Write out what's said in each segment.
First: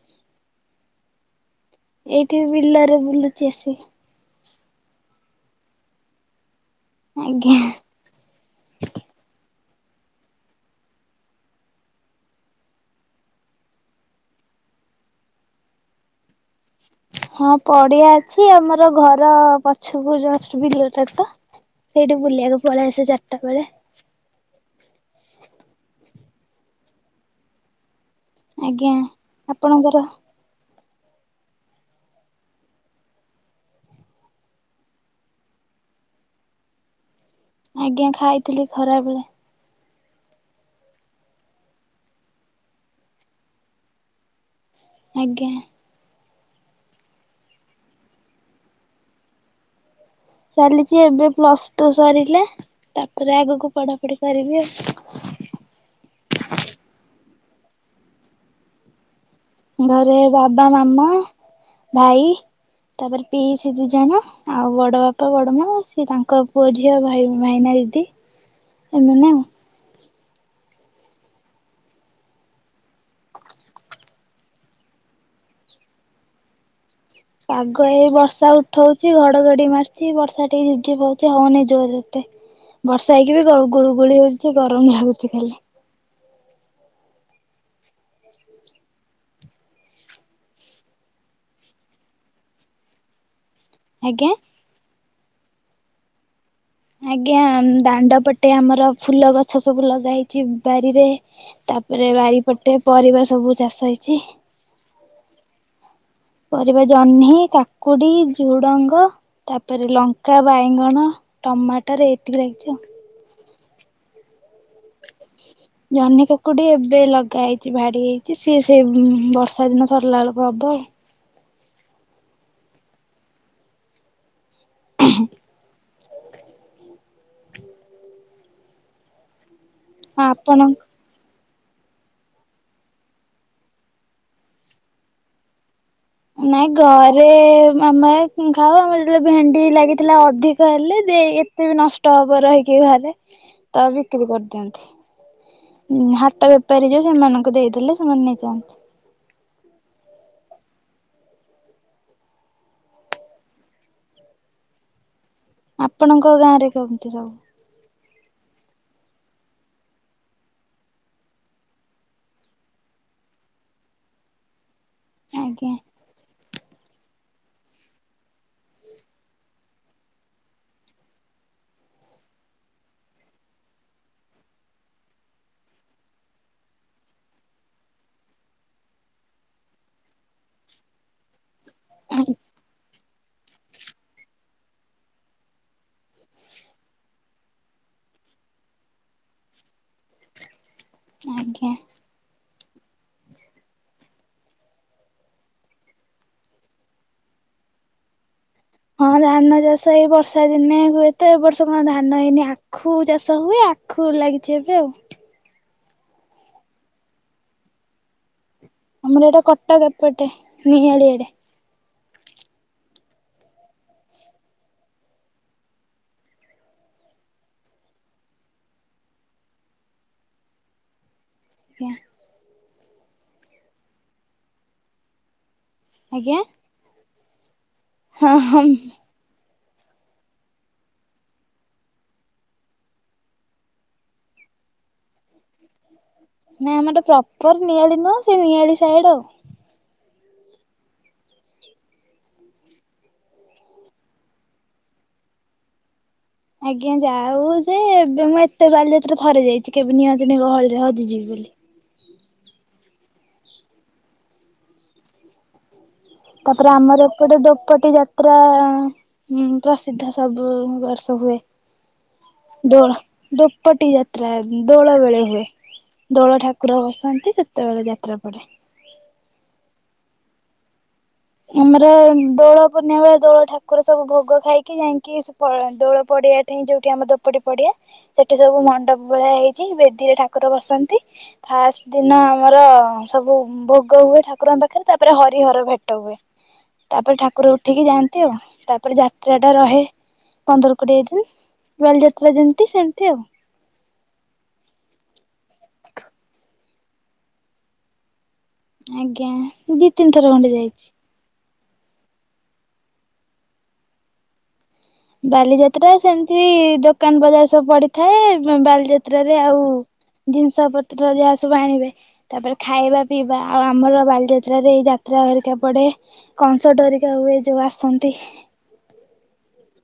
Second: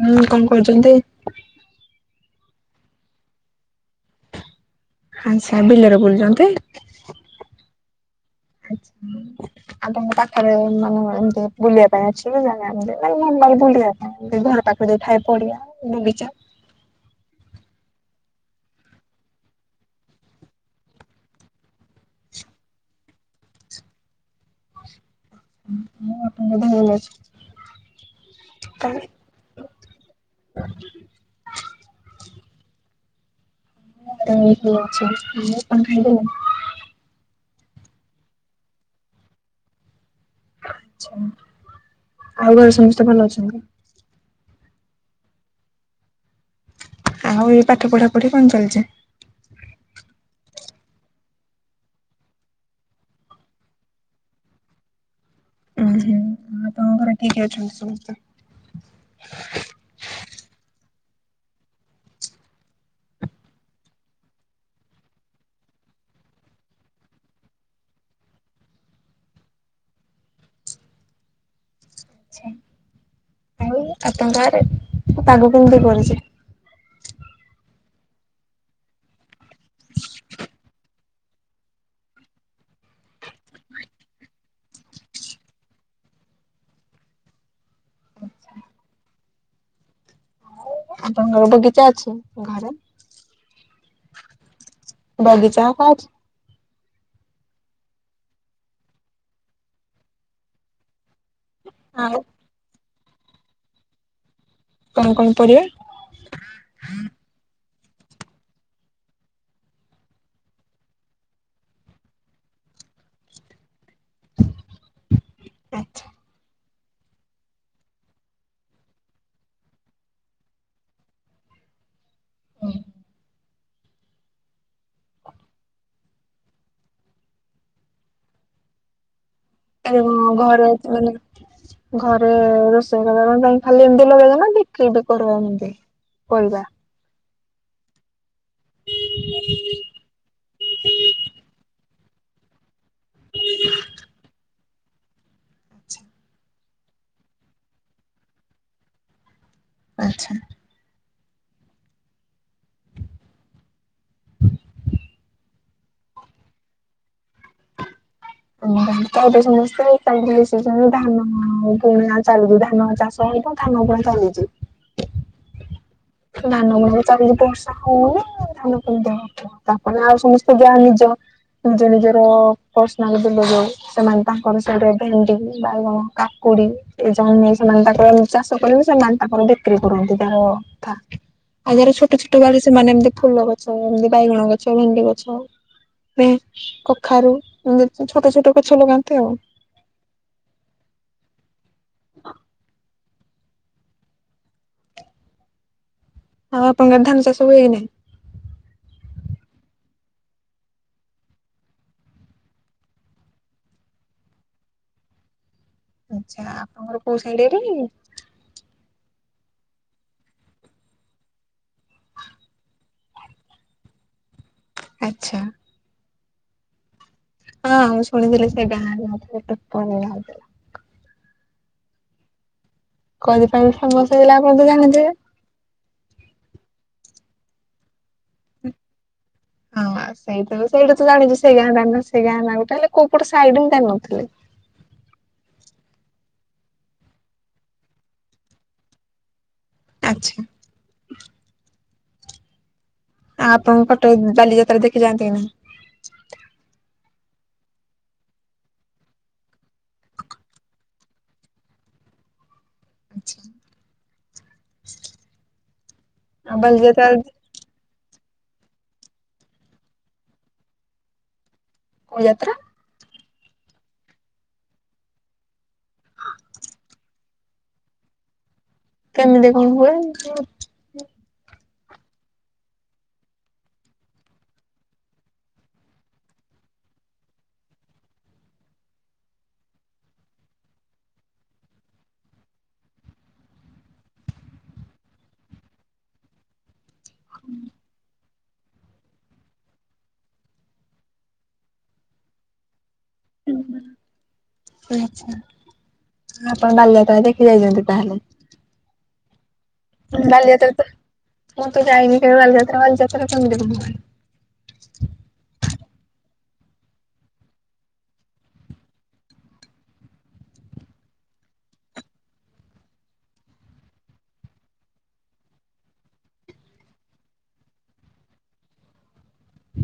ମୁଁ ତମୁ କଇଚନ୍ତି। ଏଇଠି ବିଲରେ ବୁଲୁଚି ଆସିକି। ଆଛା ବିଲରେ ବୁଲୁଚନ୍ତି। ଆଜ୍ଞା ଆପଣଙ୍କ ପାଖରେ ମାନେ ଏମିତି ବୁଲିବା ପାଇଁ ଅଛି କି ଜାଣେ ଏମତି ମାନେ ଭଲ ଲାଗେ ବୁଲିବା ପାଇଁ ଏମତି ଘର ପା ଖରେ ଥାଏ ପଡ଼ିଆ ବଗିଚା। ହଁ ପଡିଆ ଅଛି ଆମର ଘର ପଛୁକୁ ଜଷ୍ଟ ବିଲ ଟା ତ। ସେଇଟି ବୁଲିବାକୁ ପଳେଇ ଆସେ ଚାରିଟା ବେଳେ। [unintelligible] ଭଲ ଅଛି। ଆଜ୍ଞା ତମେ? ଆପଣଙ୍କର। ଏଇଠି ଅଛି ତମେ କଣ ଖାଉଥିଲ? ଆଜ୍ଞା ଖାଇଥିଲି ଖରାବେଳେ। ଆଚ୍ଛା ଆଉ ଘରେ ସମସ୍ତେ ଭଲ ଅଛନ୍ତି? ଆଜ୍ଞା। ଆଉ ଏ ପାଠ ପଢାପୁଢି କଣ ଚାଲିଚି? ଚାଲିଚି ଏବେ ପ୍ଲସ ଟୁ ସରିଲା ତାପରେ ଆଗକୁ ପଢାପୁଢ଼ି କରିବି। ଉଁ ହୁଁ ଆପଣ ଙ୍କ ଘରେ କିଏ କିଏ ଅଛନ୍ତି ସମସ୍ତେ? ଘରେ ବାବା ମାମା ଭାଇ। ତାପରେ ପିଇସି ଦିଜଣ ଆଉ ବଡ ବାପା ବଡ ମା ସିଏ ତାଙ୍କ ପୁଅ ଝିଅ ଭାଇ ଭାଇମା ଦିଦି ଏମାନେ ଆଉ। ଆଚ୍ଛ ଆଉ ଆପଙ୍କ ଆରେ ପାଗ କେମିତି କରିଚି? ପାଗ ଏଇ ବର୍ଷା ଉଠଉଛି ଘଡଘଡି ମାରିଚି ବର୍ଷା ଟିକେ ଝିପ୍ ଝିପ୍ ପ ଏତେ ହଉନି ଜୋରରେ ଏତେ ବର୍ଷା ହେଇକି ବି ଗଳୁ ଗୁଳୁଗୁଳି ହଉଛି ଗରମ ଲାଗୁଛି ଖାଲି। ଆପଙ୍କର ବଗିଚା ଅଛି ଘରେ? ଆଜ୍ଞା। ବାଗିଚା। [unintelligible] ଆଜ୍ଞା ଦାଣ୍ଡ ପଟେ ଆମର ଫୁଲ ଗଛ ସବୁ ଲଗାହେଇଚି ବାରିରେ। ତାପରେ ଆଉ ବାରିପଟେ ପରିବା ସବୁ ଚାଷ ହେଇଚି। କଣ କଣ ପରିବା? ପରିବା ଜହ୍ନି କା କୁଡ଼ି, ଝୁଡ଼ଙ୍ଗ ତାପରେ ଲଙ୍କା, ବାଇଗଣ, ଟମାଟର ଏତିକି ଲାଗିଛି ଆଉ। ଆଚ୍ଛା ଜହ୍ନି, କାକୁଡି ଏ ଏବେ ଲଗା ହେଇଚି ଭାଡି ହେଇଚି ସିଏ ସେ ବର୍ଷା ଦିନ ସରିଲା ବେଳକୁ ହବ ଆଉ। ହୁଁ। [unintelligible] ଆଉ ଘର ଆପଣଙ୍କ ମାନେ ଘରେ ରୋଷେଇ କରିବା କ ପାଇଁ ଖାଲି ଏମିତି ଲଗେଇଚନ୍ତି ନା ବିକ୍ରି ବି କରିବା ଏମତି। ନାଇଁ ଘରେ [unintelligible] ଖାାଉ ଆମର ଯେତବେଳେ ଭେଣ୍ଡି ଲାଗିଥିଲା ଅଧିକ ହେଲେ ଦେଇ ଏତେ ବି ନଷ୍ଟ ହବ ରହି କି ଘରେ ତ ବିକ୍ରି କରିଦିଅନ୍ତି ହାଟ ରେ ପାରିଯଉ ସେମାନଙ୍କୁ ଦେଇଦେଲେ ସେମାନେ ନେଇଯାଆନ୍ତି। ଆଚ୍ଛା। ଆପଣଙ୍କ ଗାଁରେ କେମତି ସବୁ? [inaudible] କଇବେ ସମସ୍ତେ [unintelligible] ମିଶିଚନ୍ତି ଧାନ ପୁରୁଣା ଚାଲ୍ ଗୁ ଧାନ ଚାଷ। ଏବଂ କାମ ପୁରା ଚାଲୁଚି। ଆଜ୍ଞା। ଧାନତ ଚାରି ବର୍ଷା ହେଲା ଧାନକୁଦେ ତାପରେ ଆଉ ସମସ୍ତେ ଯାହା ନିଜ ନିଜ ନିଜର ପର୍ସନାଲ ସେ ଲଗେଇବେ, ତାଙ୍କର ସହି ଭେଣ୍ଡି ବାଇଗଣ, କାକୁ କୁଡି ଏ ଯଉ ସେମାନେ ତାଙ୍କର ନି ଚାଷ କରିବେ, ସେମାନେ ତାଙ୍କର ବିକ୍ରି କରନ୍ତି ତହାର କଥା। ଆଉ ଯାର ଛୋଟ ଛୋଟ ବାଡି ସେମାନେ ଏମିତି ଫୁଲ ଗଛ ଏମିତି ବାଇଗଣ ଗଛ ଭେଣ୍ଡି ଗଛ ହୁଁ କଖାରୁ ଛୋଟ ଛୋଟ ଗଛ ଲଗାନ୍ତି ଆଉ। [inaudible] ଆଜ୍ଞା। [inaudible] ଆଉ ଆପଣଙ୍କର ଧାନ ଚାଷ ହୁଏନାହିଁ? ହଁ ଧାନଚାଷ ଏଇ ବର୍ଷା ଦିନେ ହୁଏତ, ଏ ବର୍ଷ କଣ ଧାନ ହେଇନି ଆଖୁ ଚାଷ ହୁଏ ଆଖୁ ଫୁଲ ଲାଗିଚି ଏବେ ଆଉ। ଆଛା ଆପଣଙ୍କର କୋଉ ସାଇଡ ଆଡ଼େ କି? ଆମର ଏଇଟା କଟକ ଏପଟେ ନିଆଳି ଆଡେ। ଆଚ୍ଛା। ହଁ ମୁଁ ଶୁଣିଥିଲି ସେଇ ଗାଁରେ [unintelligible] ଥିଲା। ଆଜ୍ଞା। କରିପାରିବ ସମସ୍ତେ ହେଲା ଆପଣତ ଜାଣିଥିବେ। ଆଜ୍ଞା? ହଁ ହ। ହଁ। ସେଇ ତ ସେଇାଟା ତ ଜାଣିଚୁ ସେ ଗାଁ ନା ସେ ଗାଁ ନା ଗୋଟେ ହେଲେ କୋଉ ପଟ ସାଇଡ ମୁ ଜାଣିନଥିଲି। [inaudible] ନାଇଁ ଆମର ପ୍ରପର ନିଆଳି ନୁହଁ ସେ ନିଆଳି ସାଇଡ ଆଉ। ଆଚ୍ଛା। ଆ ଆପଣଙ୍କ କଟ ବାଲିଯାତ୍ରା ଦେଖି ଯାଆନ୍ତି ନା ନାଇ? ଆଜ୍ଞା ଯାଉ ଯେ ଏବେ ମୁଁ ଏତେ ବାଲିଯାତ୍ରା ଥରେ ଯାଇଚି କେବେ ନିଅନ୍ତିନି ଗହଳିରେ ହଜି ଯିବି ବୋ ଲି। ଆଚ୍ଛା। ଆଉ ତାପରେ ଆମର ବାଲିଯାତ୍ରା ଏପଟେ ଦୋପଟି ଯାତ ପୁରା ପ୍ରସିଦ୍ଧ ସବୁ ବର୍ଷ ହୁଏ। କୋଉ ଯାତ୍ରା ଦଳ ଦୋପଟି ଯାତ୍ରା ଦୋଳ ବେଳେ ହୁଏ। ଦୋଳ ଠାକୁର ବସାନ୍ତି ସେତେବେଳେ ଯାତ୍ରା ପଡେ। କେମିତି କଣ ହୁଏ ଏମିତି ଆଉ। ଆମର ଦୋଳ ପୂର୍ଣ୍ଣିମା ବେଳେ ଦୋଳ ଠାକୁର ସବୁ ଭୋଗ ଖାଇକି ଯାଇକି ଫଳ ଦୋଳ ପଡିଆଠୀ ଯୋଉଠି ଆମ ଦୋପଡି ପଡିଆ ସେଠି ସବୁ ମଣ୍ଡପ ଭଳିଆ ହେଇଚି ବେଦୀରେ ଠାକୁର ବସନ୍ତି। ଫାଷ୍ଟ ଦିନ ଆମର ସବୁ ଭୋଗ ହୁଏ ଠାକୁରଙ୍କ ପାଖରେ ତାପରେ ହରି ହର ଭେଟ ଭେଟ ହୁଏ ତାପରେ ଠାକୁର ଉଠିକି ଯାଆନ୍ତି ଆଉ। ତାପରେ ଯାତ୍ରା ଟା ରହେ ପନ୍ଦର କୋଡିଏ ଦିନ ବାଲିଯାତ୍ରା ଯେମିତି ସେମିତି ଆଉ। ହୁଁ ହୁଁ। ଆଛା ଆପଣ ବାଲିଯାତ୍ର ଦେଖି ଯାଇଚନ୍ତି ତାହେଲେ। ଆଜ୍ଞା ଦି ତିନ ଥର ଖଣ୍ଡେ ବାଲିଯାତ୍ରା ତ ଯାଇଚି। ମୁଁ ତ ଯାଇନି କେବେ ବାଲିଯାତ୍ରା ବାଲିଯାତ୍ରା କେମତି କଣ ହୁଏ? ବାଲିଯାତ୍ରା ସେମତି ଦୋକାନ ବଜାର ସବୁ ପଡିଥାଏ, ବାଲିଯାତ୍ରରେ ଆଉ ଜିନିଷ ପତ୍ର ଯାହା ସବୁ ଆଣିବେ ତାପରେ ଖାଇବା ପିଇବା ଆଉ ଆମର ବାଲିଯାତ୍ରାରେ ଏଇ ଯା ଟ୍ରା ହରିକା ପଡେ କନସଟ ହେରିକା ହୁଏ ଯୋଉ ଆସନ୍ତି। [inaudible]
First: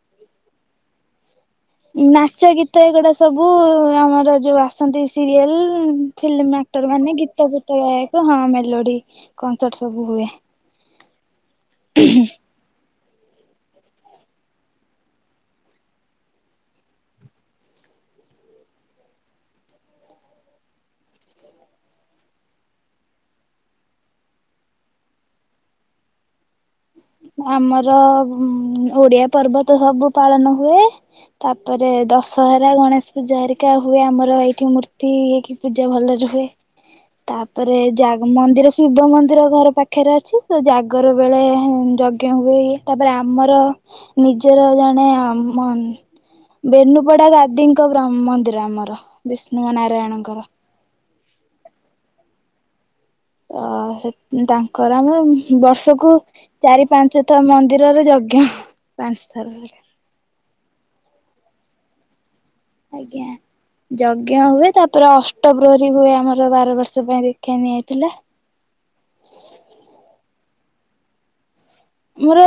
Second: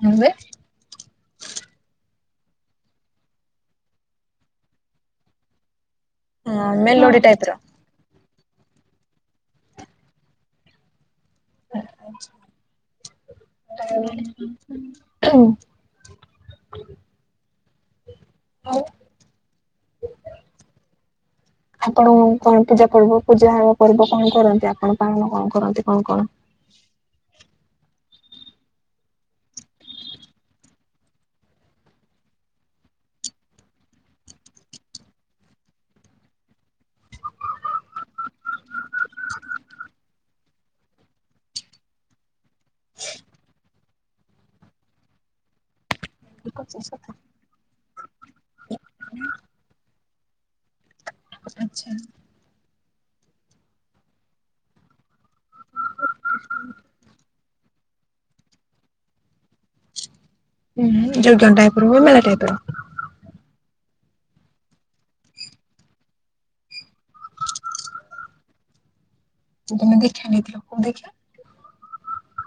କଣବେ? ନାଚ ଗୀତ ଏଗୁଡା ସବୁ ଆମର ଯୋଉ ଆସନ୍ତି ସିରିଏଲ। ଫିଲ୍ମ ହଁ ଆକ୍ଟର ମାନେ ମେଲୋଡି ଟାଇପ ଗୀତ ର। ଫିତ ଗାଏ। ତ ହଁ ମେଲୋଡି କନସର୍ଟ ସବୁ ହୁଏ। ଆଚ୍ଛା। [inaudible] ହୋଉ। ଆପଣ କଣ ପୂଜା ପର୍ବ ପୂଜା ହବ କରିବ କଣ କରନ୍ତି ଆପଣ ପାଳନ କଣ କରନ୍ତି କଣ କଣ? [inaudible] ଆମର ଓଡିଆ ପର୍ବ ତ ସବୁ ପାଳନ ହୁଏ ତାପରେ ଦଶ ହରା ଗଣେଶ ପୂଜା ହେରିକା ହୁଏ ଆମର ଏଇଠି ମୂର୍ତ୍ତି ଏଇଠି ପୂଜା ଭଲରେ ହୁଏ। ତାପରେ ଜା ମନ୍ଦିର ଶିବ ମନ୍ଦିର ଘର ପାଖରେ ଅଛି ତ ଜାଗର ବେଳେ ଉଁ ଯଜ୍ଞ ହୁଏ ତାପରେ ଆମର ନିଜର ଜଣେ ଆଁ ମ ବେନୁପଡା ଗାଦିଙ୍କ ମନ୍ଦିର ଆମର ବିଷ୍ଣୁ ନାରାୟଣଙ୍କର। ଆଚ୍ଛା। ତ ସେ ତାଙ୍କର ଆମର ବର୍ଷକୁ ଚାରି ପାଞ୍ଚତଥ ମ ମନ୍ଦିରରେ ଯଜ୍ଞ ପାଞ୍ଚ ଥର। ହୁଁ ଯଜ୍ଞ ଟାଇପ ର ମେଳା ଟାଇପର। ଆଜ୍ଞା। ଯଜ୍ଞ ହୁଏ ତାପରେ ଅଷ୍ଟ ପ୍ର୍ରହରୀ ହୁଏ ଆମର ବାର ବର୍ଷ ପାଇଁ ଦୀକ୍ଷା ନିଆ ହେଇଥିଲା। ତମେ ଦୀକ୍ଷା ନେଇଥିଲ କି ଦୀକ୍ଷା। ମୋର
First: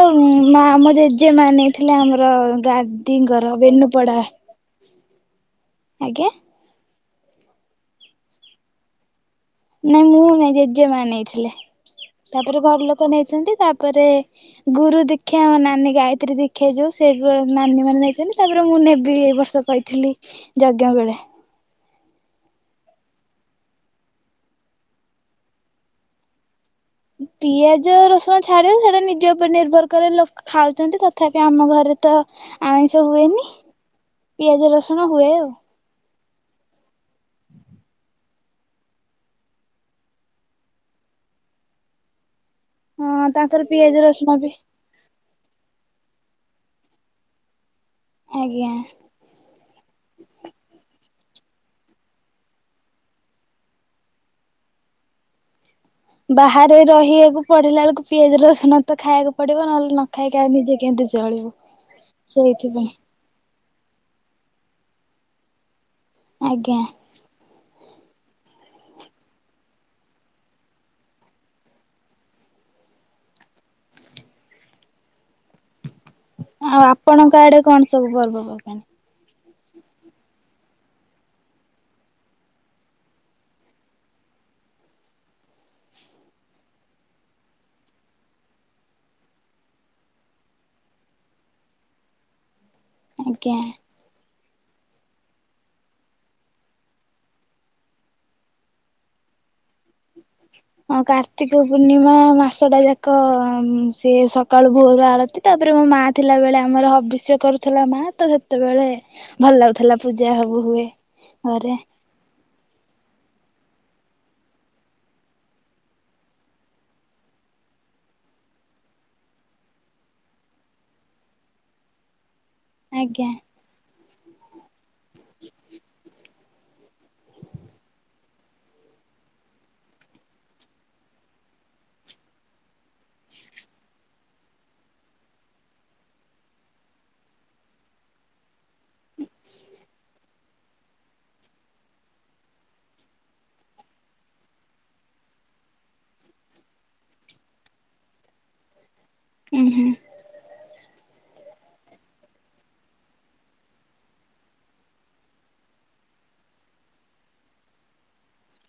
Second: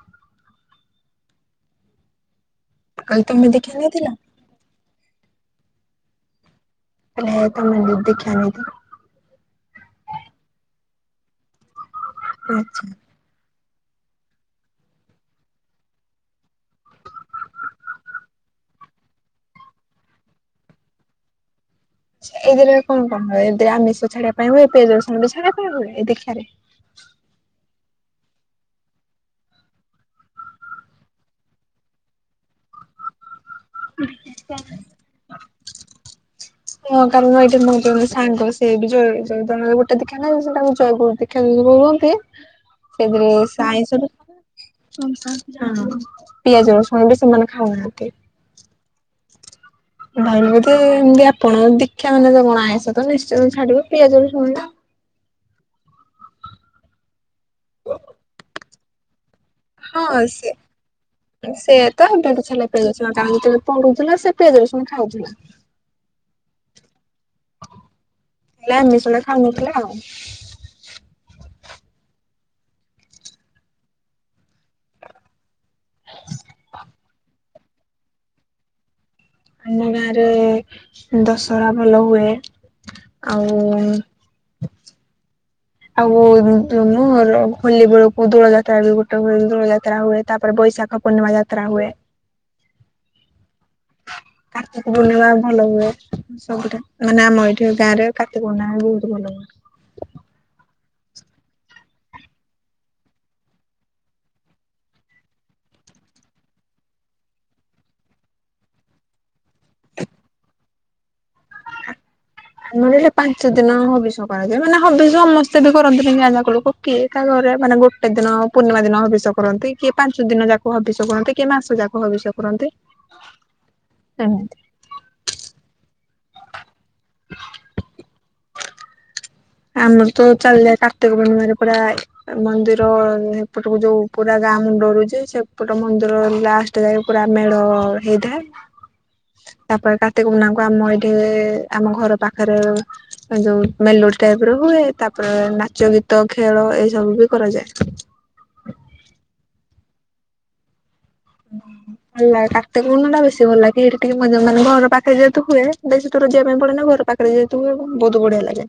ମା ଆମ ଜେଜେ ନେଇଥିଲା ଆମର କହିଲି ଆଦିଙ୍କ ତମେ ର ଦୀକ୍ଷା ବେନୁ ନେଇଥିଲ? ପଡ଼ା। ଆଜ୍ଞା। [unintelligible] ନାଇଁ ମୁଁ ନାଇଁ ଜେଜେମା ନେଇଥିଲେ ତାପରେ ଆଚ୍ଛା। ଘର ଲୋକ ନେଇଛନ୍ତି ତା ପ ପରେ ଗୁରୁ ଦିକ୍ଷା ଆମ ନାନୀ ଗାୟତ୍ରୀ ଦୀକ୍ଷା ଯୋଉ ସେ ନାନୀ ମାନେ ଯାଇଥିଲେ ତାପରେ ମୁ ନେବି ଏଇ ବର୍ଷ କହିଥିଲି ଯଜ୍ଞ ବେଳେ। ଏଇଥିରେ କଣ କଣ ହୁଏ ଏରେ ଆମିଷ ଛାଡିବା ପାଇଁ ହୁଏ ପିଆଜ ରସୁଣ ଛାଡିବା ପାଇଁ ହୁଏ ଦିକ୍ଷା ରେ। ହ ପିଆଜ ରସୁଣ ଛାଡ଼ିବ ସେଇଟା ନିଜ ଉପରେ ନିର୍ଭର କରେ ଲୋକ ଖାଉଛନ୍ତି ତଥାପି ଆମ ଘରେ ତ ଆମିଷ ହୁଏନି ପିଆଜ ରସୁଣ ହୁଏ ଆଉ। [inaudible] ହଁ କାରଣ ଏଇଟି ମଁ ବି ଜଣେ ସାଙ୍ଗ ସେ ବିଯେ ଗୋଟେ ଦେଖା ନା ସେଟା ଦେଖା। କୁହ ହଁ ସେଥିରେ ତାଙ୍କର ପିଆଜ ରସୁଣ ବି ସାଇତି ହଁ ପିଆଜ ରସୁଣ ବି ସେମାନେ ଖାଉନାହାନ୍ତି। ଆଜ୍ଞା। ଭାଙ୍ଗିକି ଏମିତି ଆପ ଆପଣ ଦୀକ୍ଷା ମାନେ ଯ କଣ ଆଇସ ତ ନିଶ୍ଚିତ ଛାଡିବ ପିଆଜ ରଶୁଣ। ବାହାରେ ରହିବାକୁ ପଡିଲା ବେଳକୁ ପିଆଜ ରସୁଣ ତ ଖାଇବାକୁ ପଡିବ ନହେଲେ ନ ହଁ ଖାଇକି ଆଉ ସି ନିଜେ କେମିତି ଚଳିବୁ ସିଏ ତ ବଟ ଛେଲା ସେଇଥିପାଇଁ ପାଉଛି ନା କାରଣ ଯେତେବେଳେ ପଢୁଥିଲା ସେ ପିଆଜ ରସୁଣ ଖାଉଥିଲା। ଆଜ୍ଞା। ହେଲା ଏ ଆମିଶ ଖାଉନଥିଲା ଆଉ। ଆଉ ଆପଣଙ୍କ ଆଡେ କଣ ସବୁ ପର୍ବ ପର୍ବାଣୀ? ଆମ ଗାଁ ରେ ଦଶହରା ଭଲ ହୁଏ। ଆଉ ଆଉ ହୋଲି ବେଳକୁ ଦୋଳ ଯାତ୍ରା ବି ଗୋଟେ ହୁଏ ଦୋଳ ଯାତ୍ରା ହୁଏ ତାପରେ ବୈ ଶାଖ ପୂର୍ଣିମା ଯାତ୍ରା ହୁଏ ଆଜ୍ଞା। ହ କାତିକୁ ବନେଇବା ଭଲ ହୁଏ ସବୁଟା ମାନେ ଆମ ଏଇଠି ଗାଁ ରେ କାତି ବନେଇବା ବହୁତ ଭଲ ହୁଏ। ହଁ କାର୍ତ୍ତିକ ପୂର୍ଣ୍ଣିମା ମାସ ଟା ଯାକ ଉଁ ସିଏ ସକାଳୁ ଭୋରୁ ଆଳତି ଟା ତ [unintelligible] ମୋ ମା ଥିଲା ବଳେ ଆମର ହବିଷ୍ୟ କରୁଥିଲା ମା ତ ସେତେବେଳେ ଭଲ ଲାଗୁଥିଲା ପୂଜା ହବୁ ହୁଏ ଘରେ ଆମର ଏଠି ପାଞ୍ଚ ଦିନ ହବିଷ କରାଯାଏ ମାନେ ହବିଷ ସମସ୍ତେ ବି କରନ୍ତି ଗାଁ ଯାକ ଲୋକ କିଏ କାହା ଘରେ ମାନେ ଗୋଟେ ଦିନ ପୂର୍ଣ୍ଣିମା ଦିନ ହବିଷ କରନ୍ତି କିଏ ପାଞ୍ଚ ଦିନ ଯାକୁ ହବିଷ କରନ୍ତି କିଏ ମାସ ଯାକ ହବିଷ କରନ୍ତି ଆଜ୍ଞା ସେମିତି ଆମର ତ ଚାଲିଯାଏ କାର୍ତ୍ତିକ ପୂର୍ଣିମାରେ ପୁରା ମନ୍ଦିର ଏପଟକୁ ଯୋଉ ପୁରା ଗାଁ ଆମ୍ ଡରୁଛି ସେପଟ ମନ୍ଦିର ଲାଷ୍ଟ ଯାଏ ପୁରା ମେଢ ହେଇଥାଏ। ତାପରେ କାର୍ତିକ ପୂର୍ଣ୍ଣିମା କୁ ଆମ ଏଇଠି ଆମ ଘର ପାଖରେ ଯୋଉ ମେଲୋଡ୍ଡି ଟାଇପ ର ହୁଏ ତାପରେ ନାଚ ଗୀତ ଖେଳ ଏଇ ସବୁ ବି କରାଯାଏ। ହ ହୁଁ [inaudible] ହେଲା କାର୍ତ୍ତିକ ପୂର୍ଣ୍ଣିମା ଟା ବେଶୀ ଭଲ ଲାଗେ ହେଠୀ ଟିକେ ମଜା ମାନେ ଘର ପାଖରେ ଯେହେତୁ ହୁଏ ବେଶୀ ଦୁର ଯିବା ପାଇଁ ପଡେ ନା ଘର୍ ପାଖରେ ଯେହେତୁ ହୁଏ ବୋହୁତ ବଢିଆ ଲାଗେ।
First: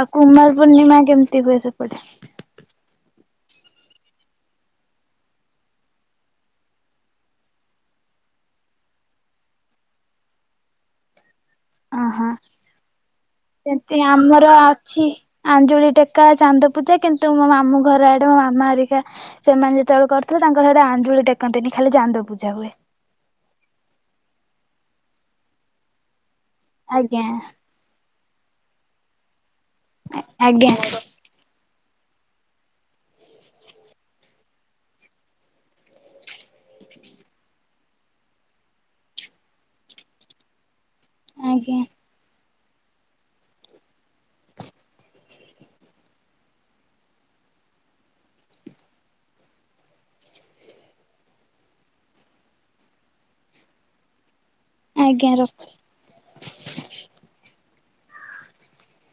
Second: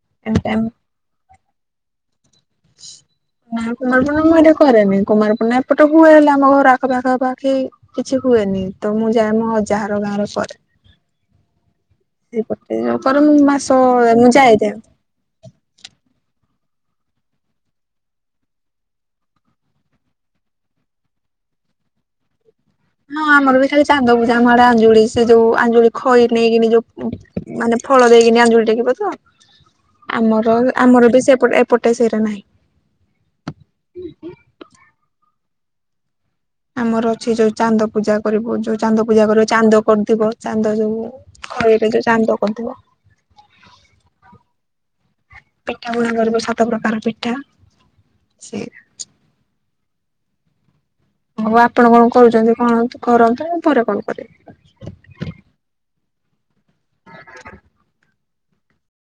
ଆଉ ଏମିତି କୁମାର ଆମେ ପୂର୍ଣ୍ଣିମା କେମିତି ହୁଏ ସେପଟେ? ନାଇଁ କୁମାରପୁଣ୍ଣମା ମୁଁ ଏଠି କରେନି କୁମାରପୂର୍ଣ୍ଣିମା ଏପଟେ ହୁଏ ହେଲେ ଆମ ଘର ଆଖପାଖ ପାଖି କିଛି ହୁଏନି। ତ ମୁଁ ଯାଏ ମୋ ଅଯା ଘର ଗାଁ ରେ କରେ। ଅ ହଁ ସେଇପଟେ କରେ ମୁଁ ମାସ ସେମତି ମୁଁ ଯାଏ ଆମର ଯାଏ। ଅଛି ଆଞ୍ଜୁଳି ଟେକା ଚାନ୍ଦ ପୂଜା କିନ୍ତୁ ମୋ ମାମୁ ଘର ଆଡେ ମୋ ମାମା ହେରିକା ସେମାନେ ଯେତେବେଳେ କରୁଥିଲେ ତାଙ୍କର ହେରା ଆଞ୍ଜୁଳିଟେକ୍ ଡେଲି ଖାଲି ଚାନ୍ଦ ପୂଜା ହୁଏ। ହଁ ଆମର ବି ଖାଲି ଚାନ୍ଦ ପୂଜା ଆମ ଆଡେ ଆଞ୍ଜୁଳି ସେ ଯୋଉ ଆଞ୍ଜୁଳି ଖଇ ନେଇକିନି ଯୋଉ ଆଜ୍ଞା ମାନେ ଫଳ ଦେଇକିନି ଅଞ୍ଜୁଳି ଟେକିବ ତ ଆମର ଆଜ୍ଞା ଆମର ବି ସେପଟ ଏପଟ ଟେ ସେରା ନାହିଁ। ଆମର ଅଛି ଯୋଉ ଚାନ୍ଦ ପୂଜା କରିବୁ ଯୋଉ ଚାନ୍ଦ ପୂଜା କରିବ ଚାନ୍ଦ କରିଦିବ ଚାନ୍ଦ ଯୋଉ ହଁ ଆଜ୍ଞା ଏବେ ଯୋଉ ଚାନ୍ଦ କରିଥିବ। ପିଠାପଣା କରିବ ସାତ ପ୍ରକାର ପିଠା ସେରା ହୋଉ ଆପଣ କଣ କରୁଛନ୍ତି କଣନ୍ତୁ କରନ୍ତୁ ମୁଁ ପରେ କଲ୍ କରିବି। ଆଜ୍ଞା ରଖ [inaudible]